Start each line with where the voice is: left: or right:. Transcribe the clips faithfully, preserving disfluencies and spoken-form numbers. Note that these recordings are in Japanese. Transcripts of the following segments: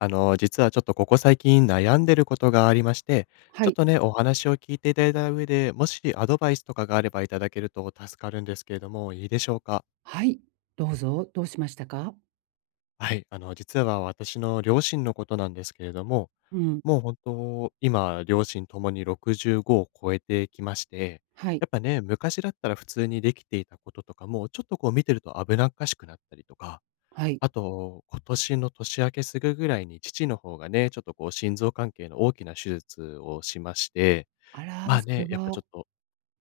left: あの、実はちょっとここ最近悩んでることがありまして、
right: は
left: ちょっ
right: い。
left: とね、お話を聞いていただいた上で、もしアドバイスとかがあれば、いただけると助かるんですけれども、いいでしょうか？
right: はい、どうぞ、どうしましたか？
left: はい、あの、実は私の両親のことなんですけれども、
right: うん。
left: もうほんと、今両親ともにろくじゅうごを超えてきまして、
right: はい。
left: やっぱね、昔だったら普通にできていたこととかも、ちょっとこう見てると危なっかしくなったりとか、
right: はい。
left: あと、今年の年明けすぐぐらいに、父の方がね、ちょっとこう心臓関係の大きな手術をしまして、
right: あら、
left: まあ、
right: それ
left: ね、やっぱち
right: は
left: ょっと、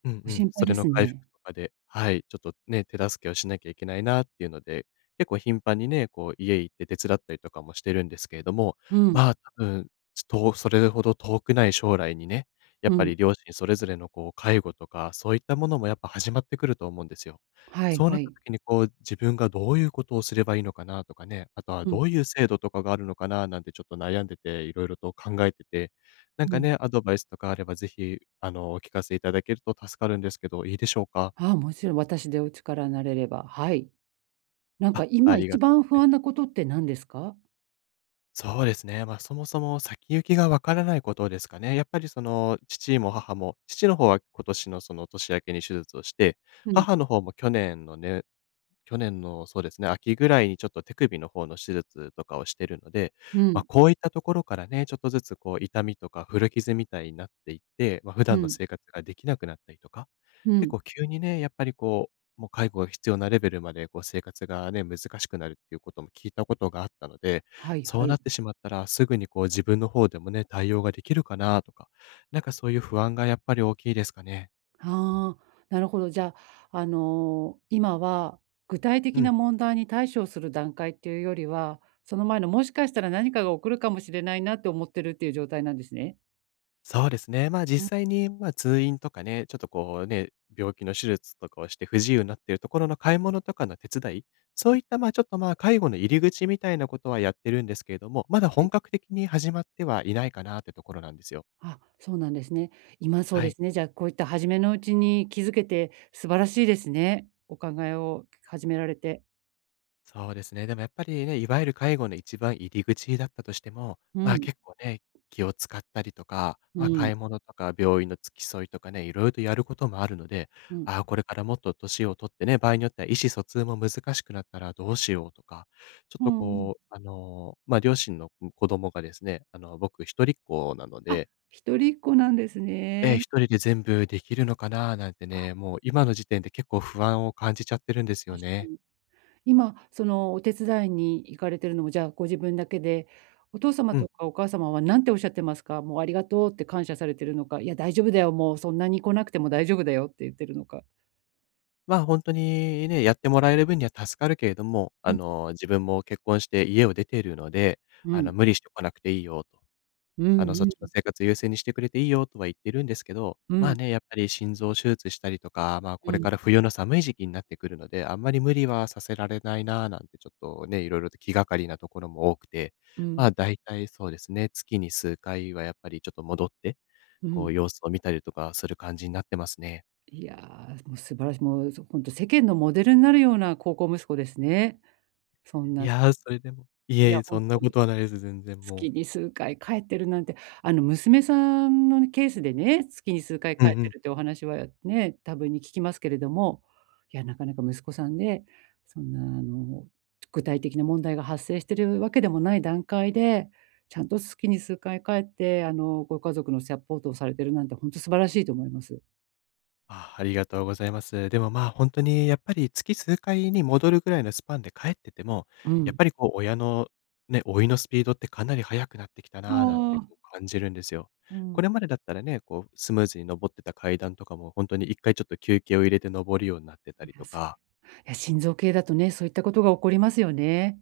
left: うん
right: ご
left: うん、
right: 心
left: そ
right: 配
left: れ
right: で
left: の
right: す
left: 回復
right: ね。
left: とかで、はい、ちょっとね、手助けをしなきゃいけないなっていうので、結構頻繁にね、こう家行って手伝ったりとかもしてるんですけれども、
right: うん。
left: まあ、多分、ちょっとそれほど遠くない将来にね、やっ
right: う
left: ぱ
right: ん。
left: り両親それぞれのこう介護とか、そういったものもやっぱ始まってくると思うんですよ。
right: はい
left: そうな
right: は
left: った
right: い。
left: 時にこう、自分がどういうことをすればいいのかなとかね、あとは
right: う
left: ど
right: ん。
left: ういう制度とかがあるのかな、なんてちょっと悩んでて、いろいろと考えてて、なん
right: う
left: か
right: ん。
left: ね、アドバイスとかあれば、ぜひ、あの、お聞かせいただけると助かるんですけど、いいでしょうか？
right: ああ、もちろん私でお力になれれば、はい。なんか
left: あ、あ
right: 今
left: りが
right: 一
left: とう
right: 番不
left: [unintelligible]
right: 安なことって何ですか？
left: そうですね、ま、そもそも先行きがわからないことですかね、やっぱり、その、父も母も、父の方は今年の、その、年明けに手術をして、
right: うん。
left: 母の方も去年のね、去年の、そうですね、秋ぐらいにちょっと手首の方の手術とかをしてるので、
right: う
left: ま、
right: ん。
left: こういったところからね、ちょっとずつ、こう、痛みとか古傷みたいになっていて、ま、普
right: う
left: 段の
right: ん。
left: 生活ができなくなったりとか、
right: う
left: 結
right: ん。
left: 構急にね、やっぱり、こう、もう介護が必要なレベルまで、こう、生活がね、難しくなるっていうことも聞いたことがあったので、
right: はい
left: そ
right: は
left: うなっ
right: い。
left: てしまったら、すぐに、こう、自分の方でもね、対応ができるかなとか、なんか、そういう不安がやっぱり大きいですかね。
right: はあ、なるほど、じゃあ、あの、今は具体
left: う
right: 的
left: ん。
right: な問題に対処する段階っていうよりは、その前の、もしかしたら何かが起こるかもしれないなと思ってるっていう状態なんですね。
left: そうですね、まあ、
right: うん。
left: 実際に、ま、通院とかね、ちょっと、こう、ね、病気の手術とかをして、不自由になってるところの買い物とかの手伝い、そういった、まあ、ちょっと、まあ、介護の入り口みたいなことはやってるんですけれども、まだ
right: は
left: 本
right: い。
left: 格的に始まってはいないかなってところなんですよ。
right: あ、そうなんですね。今そう
left: は
right: で
left: い。
right: すね。じゃあ、こういった初めのうちに気づけて、素晴らしいですね。お考えを始められて。
left: そうですね。でもやっぱりね、いわゆる介護の一番入り口だったとしても、
right: う
left: まあ、
right: ん。
left: 結構ね、気を使ったりとか、
right: う
left: ま、
right: ん。
left: 買い物とか、病院の付き添いとかね、いろいろとやることもあるので、
right: うん。
left: ああ、これからもっと年をとってね、場合によっては意思疎通も難しくなったらどうしようとか、ちょっ
right: うー
left: と
right: ん。
left: こう、あの、ま、両親の子供がですね、あの、僕ひとりっ子なの
right: あ、
left: で
right: ひとりっ子なんです
left: ええ、
right: ね。
left: ひとりで全部できるのかな、なんて
right: あ。
left: ね、もう今の時点で結構不安を感じちゃってるんですよ
right: 確か
left: ね。
right: に。今、その、お手伝いに行かれてるのもじゃあ、ご自分だけで、お父様
left: うん。
right: とかお母様は何ておっしゃってますか？もうありがとうって感謝されてるのか、いや、大丈夫だよ、もうそんなに来なくても大丈夫だよって言ってるのか。
left: まあ、ほんとにね、やってもらえる分には助かるけれども、あ
right: うん。
left: の、自分も結婚して家を出てるので、
right: う
left: あの、
right: ん。
left: 無理してこなくていいよと、
right: う
left: あの、そっ
right: ん
left: ちの
right: うん。
left: 生活優先にしてくれていいよとは言ってるんですけど、
right: う
left: まあ、
right: ん。
left: ね、やっぱり心臓手術したりとか、まあ、こ
right: う
left: れ
right: ん。
left: から冬の寒い時期になってくるので、あんまり無理はさせられないななんて、ちょっとね、いろいろと気がかりなところも多くて、
right: う
left: まあ、
right: ん。
left: 大体そうですね、月に数回はやっぱりちょっと戻って、
right: う
left: こ
right: ん。
left: う様子を見たりとかする感じになってますね。
right: いや、もう素晴らしい、もうほんと世間のモデルになるような孝行息子ですね。そん
left: い
right: な
left: や、それでもい
right: い
left: えい
right: や、
left: え、
right: ほ
left: そ
right: ん
left: んな
right: と
left: こ
right: に。
left: とはないです、全然もう。
right: 月に数回帰ってるなんて、あの、娘さんのケースでね、月に数回
left: うん
right: 帰
left: う
right: って
left: ん。
right: るってお話はね、多分に聞きますけれども、いや、なかなか息子さんね、そんな、あの、具体的な問題が発生してるわけでもない段階で、ちゃんと月に数回帰ってあの、ご家族のサポートをされてるなんて、ほんと素晴らしいと思います。
left: あ、ありがとうございます。でも、まあ、ほんとにやっぱり月数回に戻るぐらいのスパンで帰ってても、
right: う
left: やっ
right: ん。
left: ぱりこう親の、ね、老いのスピードってかなり速くなってきた
right: あ
left: な、なんて
right: あ。
left: こう感じるんですよ。
right: う
left: こ
right: ん。
left: れまでだったらね、こうスムーズに登ってた階段とかもほんとにいっかいちょっと休憩を入れて登るようになってた
right: い
left: りと
right: やす
left: か
right: いや心臓系だとね、そういったことが起こりますよね。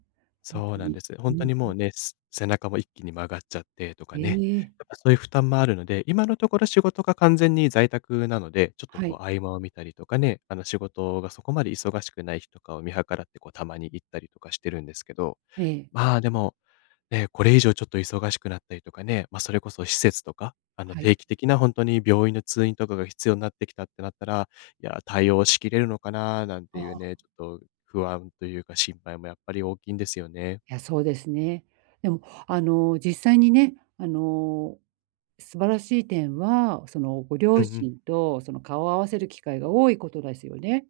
right: ほん
left: そう
right: と
left: なん
right: に。
left: です。ほ
right: う
left: んと
right: ん。
left: にもうね、す背中も一気に曲がっちゃって、とか
right: え
left: ね、
right: え。
left: やっぱそういう負担もあるので、今のところ仕事が完全に在宅なので、ちょっと
right: は
left: こ
right: い。
left: う合間を見たりとかね、あの、仕事がそこまで忙しくない日とかを見計らって、こうたまに行ったりとかしてるんですけど、
right: ええ。
left: まあ、でも、ね、これ以上ちょっと忙しくなったりとかね、ま、それこそ施設とか、あの、
right: はい。
left: 定期的なほんとに病院の通院とかが必要になってきたってなったら、いや、対応しきれるのかななんて
right: あ
left: いう
right: あ。
left: ね、ちょっと、不安というか心配もやっぱり大きいんですよね。
right: いや、そうですね。でもあの、実際にね、あの、素晴らしい点は、その、ご
left: うん
right: 両
left: うん。
right: 親とその、顔を合わせる機会が多いことですよね。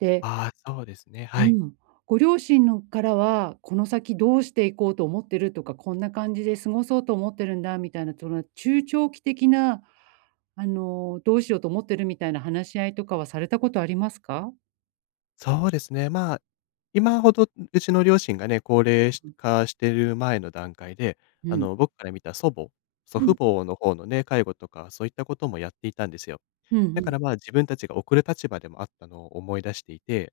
right: で
left: ああ、そうですね、
right: う
left: はい。
right: ん。ご両親のからは、この先どうしていこうと思ってるとか、こんな感じで過ごそうと思ってるんだみたいな、その中長期的な、あの、どうしようと思ってるみたいな話し合いとかはされたことありますか？
left: そうですね、まあ、今ほど、うちの両親がね、高齢し
right: うう。
left: 化してる前の段階で、
right: う
left: あ
right: ん。
left: の、僕から見た祖母。祖
right: う
left: 父
right: ん。
left: 母の方のね、介護とか、そういったこともやっていたんですよ。
right: ふん、
left: だ
right: う
left: か
right: ん。
left: ら、まあ、自分たちが送る立場でもあったのを思い出していて、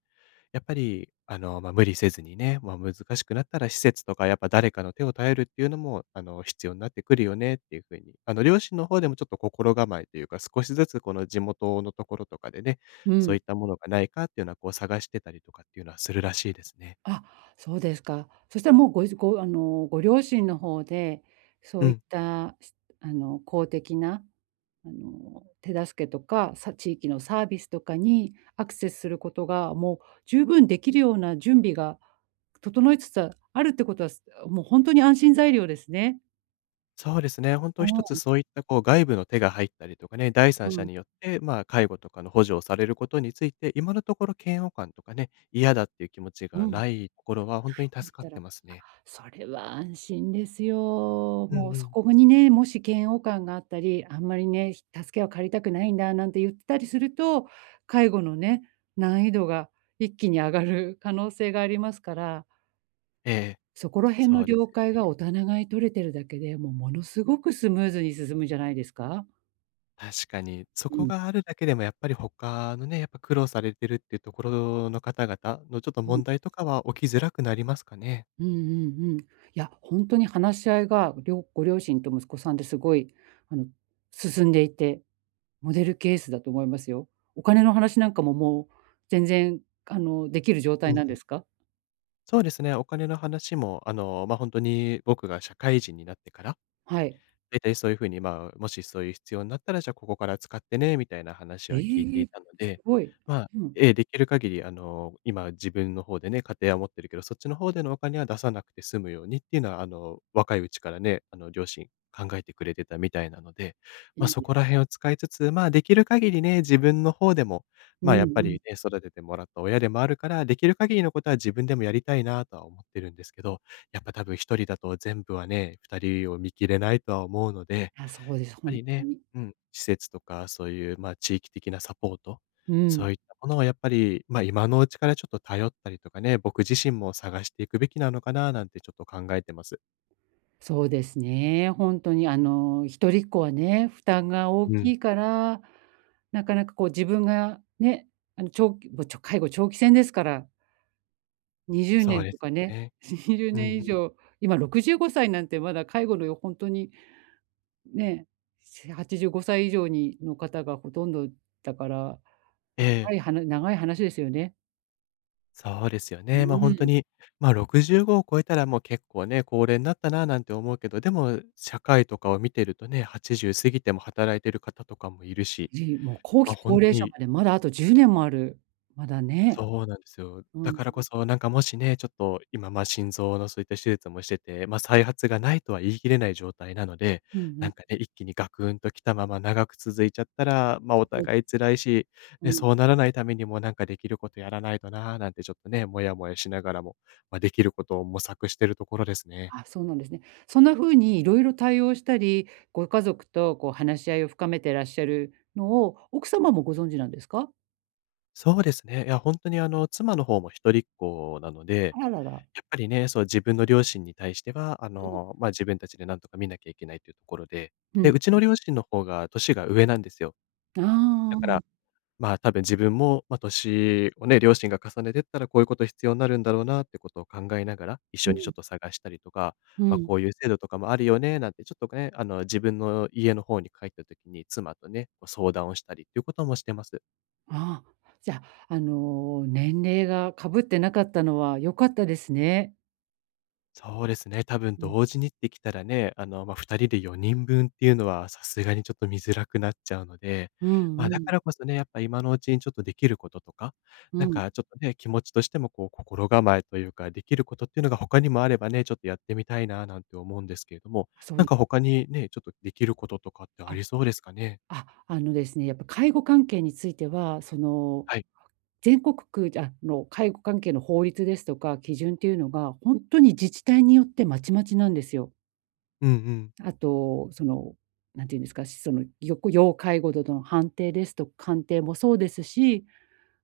left: やっぱり、あの、ま、無理せずにね、ま、難しくなったら施設とかやっぱ誰かの手を頼るっていうのも、あの、必要になってくるよねっていう風に、あの、両親の方でもちょっと心構えというか、少しずつこの地元のところとかでね、
right: う
left: そう
right: ん。
left: いったものがないかっていうのは、こう探してたりとかっていうのはするらしいですね。
right: あ、そうですか。そしたら、もう、ごしあの、ご両親の方で、そ
left: う
right: ういっ
left: ん。
right: た、すあの、公的なあの、手助けとか、さ地域のサービスとかにアクセスすることが、もう十分できるような準備が整いつつあるってことは、すあ、もうほんとに安心材料ですね。
left: そうですね、ほん
right: う
left: とひとつ
right: ん。
left: そういったこう、外部の手が入ったりとかね、第三
right: う
left: 者
right: ん。
left: によって、まあ、介護とかの補助をされることについて、今のところ嫌悪感とかね、嫌だっていう気持ち
right: うん。
left: が
right: ないん
left: ないところは、ほんとに
right: だっ
left: 助かっ
right: たら、
left: て
right: あ、
left: ますね。
right: それは安心ですよ。
left: う
right: も
left: ん
right: う
left: う
right: そ
left: ん。
right: こにね、もし嫌悪感があったり、あんまりね、助けを借りたくないんだなんて言ってたりすると、介護のね、難易度が一気に上がる可能性がありますから。
left: ええ、
right: そこら辺
left: そ
right: の
left: うで
right: 了
left: すよ
right: 解
left: ね。
right: がおたながいに取れてるだけで、もう、ものすごくスムーズに進むじゃないですか。
left: 確かに。そ
right: う
left: こ
right: ん。
left: があるだけでも、やっぱり他のね、やっぱ苦労されてるっていうところの方々の、ちょっと
right: うん。
left: 問題とかは起きづらくなりますかね。
right: うんうんうん。いや、本当に話し合いが、りょご両親と息子さんで、すごいあの進んでいて、モデルケースだと思いますよ。お金の話なんかも、もう全然あの、できる状
left: う
right: 態
left: ん
right: なん
left: う
right: で
left: ん。
right: すか？
left: そうですね。お金の話も、あの、ま、本当に僕が社会人になってから、
right: はい。
left: 大体そういう風に、ま、もしそういう必要になったら、じゃあここから使ってね、みたいな話
right: え
left: は聞いてい
right: え。
left: たの
right: す
left: で。
right: ごい。
left: ま、
right: うん。
left: ええ、できる限り、あの、今自分の方でね、家庭は持ってるけど、そっちの方でのお金は、出さなくて済むようにっていうのは、あの、若いうちからね、あの、両親考えてくれてたみたいなので。ま、そこ
right: [unintelligible]
left: らへんを使いつつ、ま、できる限りね、自分の方でも、
right: うんう
left: ま、やっぱ
right: ん。
left: りね、育ててもらった親でもあるから、できる限りのことは、自分でもやりたいなとは思ってるんですけど、やっぱたぶんひとりだと全部はね、ふたりを見切れないとは思うので、やっ
right: あ、そうです、
left: ぱ
right: 本
left: り
right: 当
left: ね、
right: に。
left: うん、施設とか、そういう、ま、地域的なサポート、
right: う
left: そ
right: ん。
left: ういったものはやっぱり、ま、今のうちからちょっと頼ったりとかね、僕自身も探していくべきなのかななんて、ちょっと考えてます。
right: そうですね、ほんとにあの、ひとりっ子はね、負担が大
left: うん。
right: きいから、なかなかこう自分が、ね、あのちょき介護長期戦ですから。にじゅう
left: そ
right: ね
left: う
right: ん
left: で
right: と
left: す
right: か
left: よ
right: ね、
left: ね。
right: にじゅう
left: う
right: ね
left: ん
right: ん
left: う
right: 以
left: ん。
right: 上、今ろくじゅうごさいなんてまだ介護の、ほんとに、ね、はちじゅうごさい以上にの方がほとんどだから、
left: ええ。
right: 長いはな長い話ですよね。
left: そうですよ
right: う
left: ね。ま、ほんと
right: ーん。
left: に、ま、ろくじゅうごを超えたら、もう結構ね、高齢になったななんて思うけど、でも社会とかを見てるとね、はちじゅう過ぎても働いてる方とかもいるし、
right: じもう後
left: ま、
right: 期
left: ほん
right: 高
left: と
right: 齢者
left: に
right: までまだあとじゅうねんもある、まだね。
left: そうなんですよ。
right: う
left: だ
right: ん。
left: からこそ、なんかもしね、ちょっと今、ま、心臓のそういった手術もしてて、ま、再発がないとは言い切れない状態なので、
right: うんう
left: なん
right: ん。
left: かね、一気にガクンときたまま長く続いちゃったら、まあ、お互
right: [unintelligible]
left: い辛いし、
right: う
left: ね、
right: ん。
left: そうならないためにもなんかできることやらないとな、なんてちょっとね、モヤモヤしながらも、まあ、できることを模索してるところですね。
right: あ、そうなんですね。そんな風にいろいろ対応したり、ご家族とこう話し合いを深めてらっしゃるのを、奥様もご存知なんですか？
left: そうですね、いやほんとにあの、妻の方も一人っ子なので、
right: あらら。
left: やっぱりねその、自分の両親に対しては、あ
right: うん。
left: の、ま、自分達で何とか見なきゃいけないっていうところで、
right: うん
left: で、うち
right: う
left: の
right: ん。
left: 両親の方が年が上なんですよ。
right: あ
left: だか
right: あ。
left: らまあ、多分、自分もま、年をね、両親が重ねてったら、こういう事必要なるんだろうなって事を考えながら、一
right: う
left: 緒にちょっ
right: ん。
left: と探したりとか、
right: う
left: まあ、
right: ん。
left: こういう制度とかもあるよねなんて、ちょっとね、あの、自分の家の方に帰った時に、妻とね、こう相談をしたりっていう事もしてます。
right: ああ、じゃあ、あの、年齢が被って無かったのは、良かったですね。
left: そうですね、多分
right: うん。
left: 同時にって来たらね、あの、ま、ふたりで、よにん分っていうのは、さすがにちょっと看づらくなっちゃうので、
right: うん
left: ま
right: う
left: あ、だか
right: ん。
left: らこそね、やっぱ今のうちに、ちょっと出来る事とか、
right: う
left: 何
right: ん。
left: かちょっとね、気持ちとしても、こう心構えと言うか、出来る事ってのが他にもあればね、ちょっとやってみたいななんて思うんですけれども。何
right: そ
left: か他に、ね、ちょっと、出来る事とかってあ
right: あ、
left: りそうですかね？
right: ああのですね、やっぱ介護関係については、その、
left: はい。
right: 全国区、じゃあの、介護関係の法律ですとか基準っていうのが、ほんとに、自治体によってまちまちなんですよ。
left: うんうん。
right: あと、その何て言うんですか、そのよく要介護度の判定ですと鑑定もそうですし、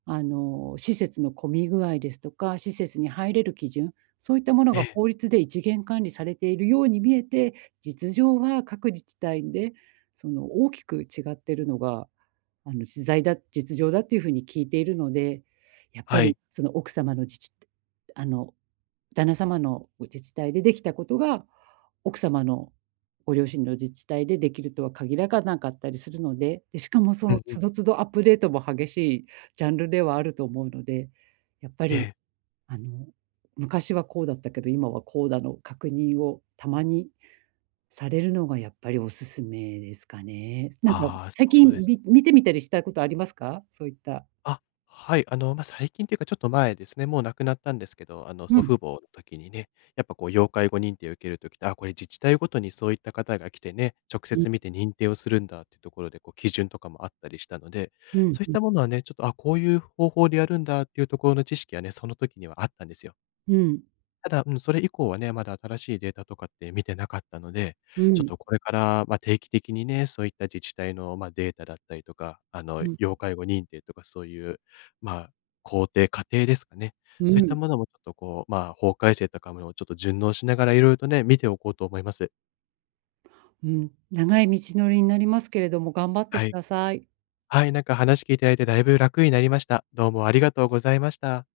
right: あの、施設の混み具合ですとか、施設に入れる基準、そういったもの
left: え
right: が
left: え。
right: 法律で一元管理されているように見えて、実情は各自治体で、その大きく違ってるのが、あのしざいだ実情だというふうに聞いているので、やっぱ
left: は
right: り、
left: い。
right: その奥様の自治あの、旦那様のう自治体でできたことが奥様の、ご両親の自治体でできるとは限らかなかったりするので、でしかもそ
left: う
right: の
left: んうん。
right: 都度都度アップデートも激しいジャンルではあると思うので、やっぱ
left: え
right: り、
left: え。
right: あの、昔はこうだったけど、今はこうだの確認をたまに、されるのがやっぱりお勧めですかね。なんか
left: ああ、
right: 最
left: そうで
right: 近
left: す
right: び
left: ね。
right: 見てみたりしたことありますか、そういった
left: あ、はい、あの、ま、最近っていうか、ちょっと前ですね、もう亡くなったんですけど、あの、
right: う
left: 祖
right: ん。
left: 父母の時にね。やっぱこう要介護認定を受ける時って、ああ、これ自治体ごとにそういった方が来てね、直
right: [unintelligible]
left: 接見て認定をするんだっていうところで、こう基準とかもあったりしたので、
right: うん
left: そういっ
right: うん。
left: たものはね、ちょっと、あ、こういう方法でやるんだっていうところの知識はね、その時にはあったんですよ。
right: うん。
left: ただ、うん、それ以降はね、まだ新しいデータとかって見てなかったので、
right: う
left: ちょっ
right: ん。
left: とこれから、ま、定期的にね、そういった自治体の、ま、データだったりとか、あの、
right: うん。
left: 要介護認定とか、そういう、まあ、工程、過程ですかね、
right: う
left: そういった
right: ん。
left: ものもちょっとこう、まあ、法改正とかもちょっと順応しながらいろいろとね、見ておこうと思います。
right: うん、長い道のりになりますけれども、頑張って
left: は
right: く
left: い。
right: ださい。
left: はい、なんか話聞いていただいて、だいぶ楽になりました。どうもありがとうございました。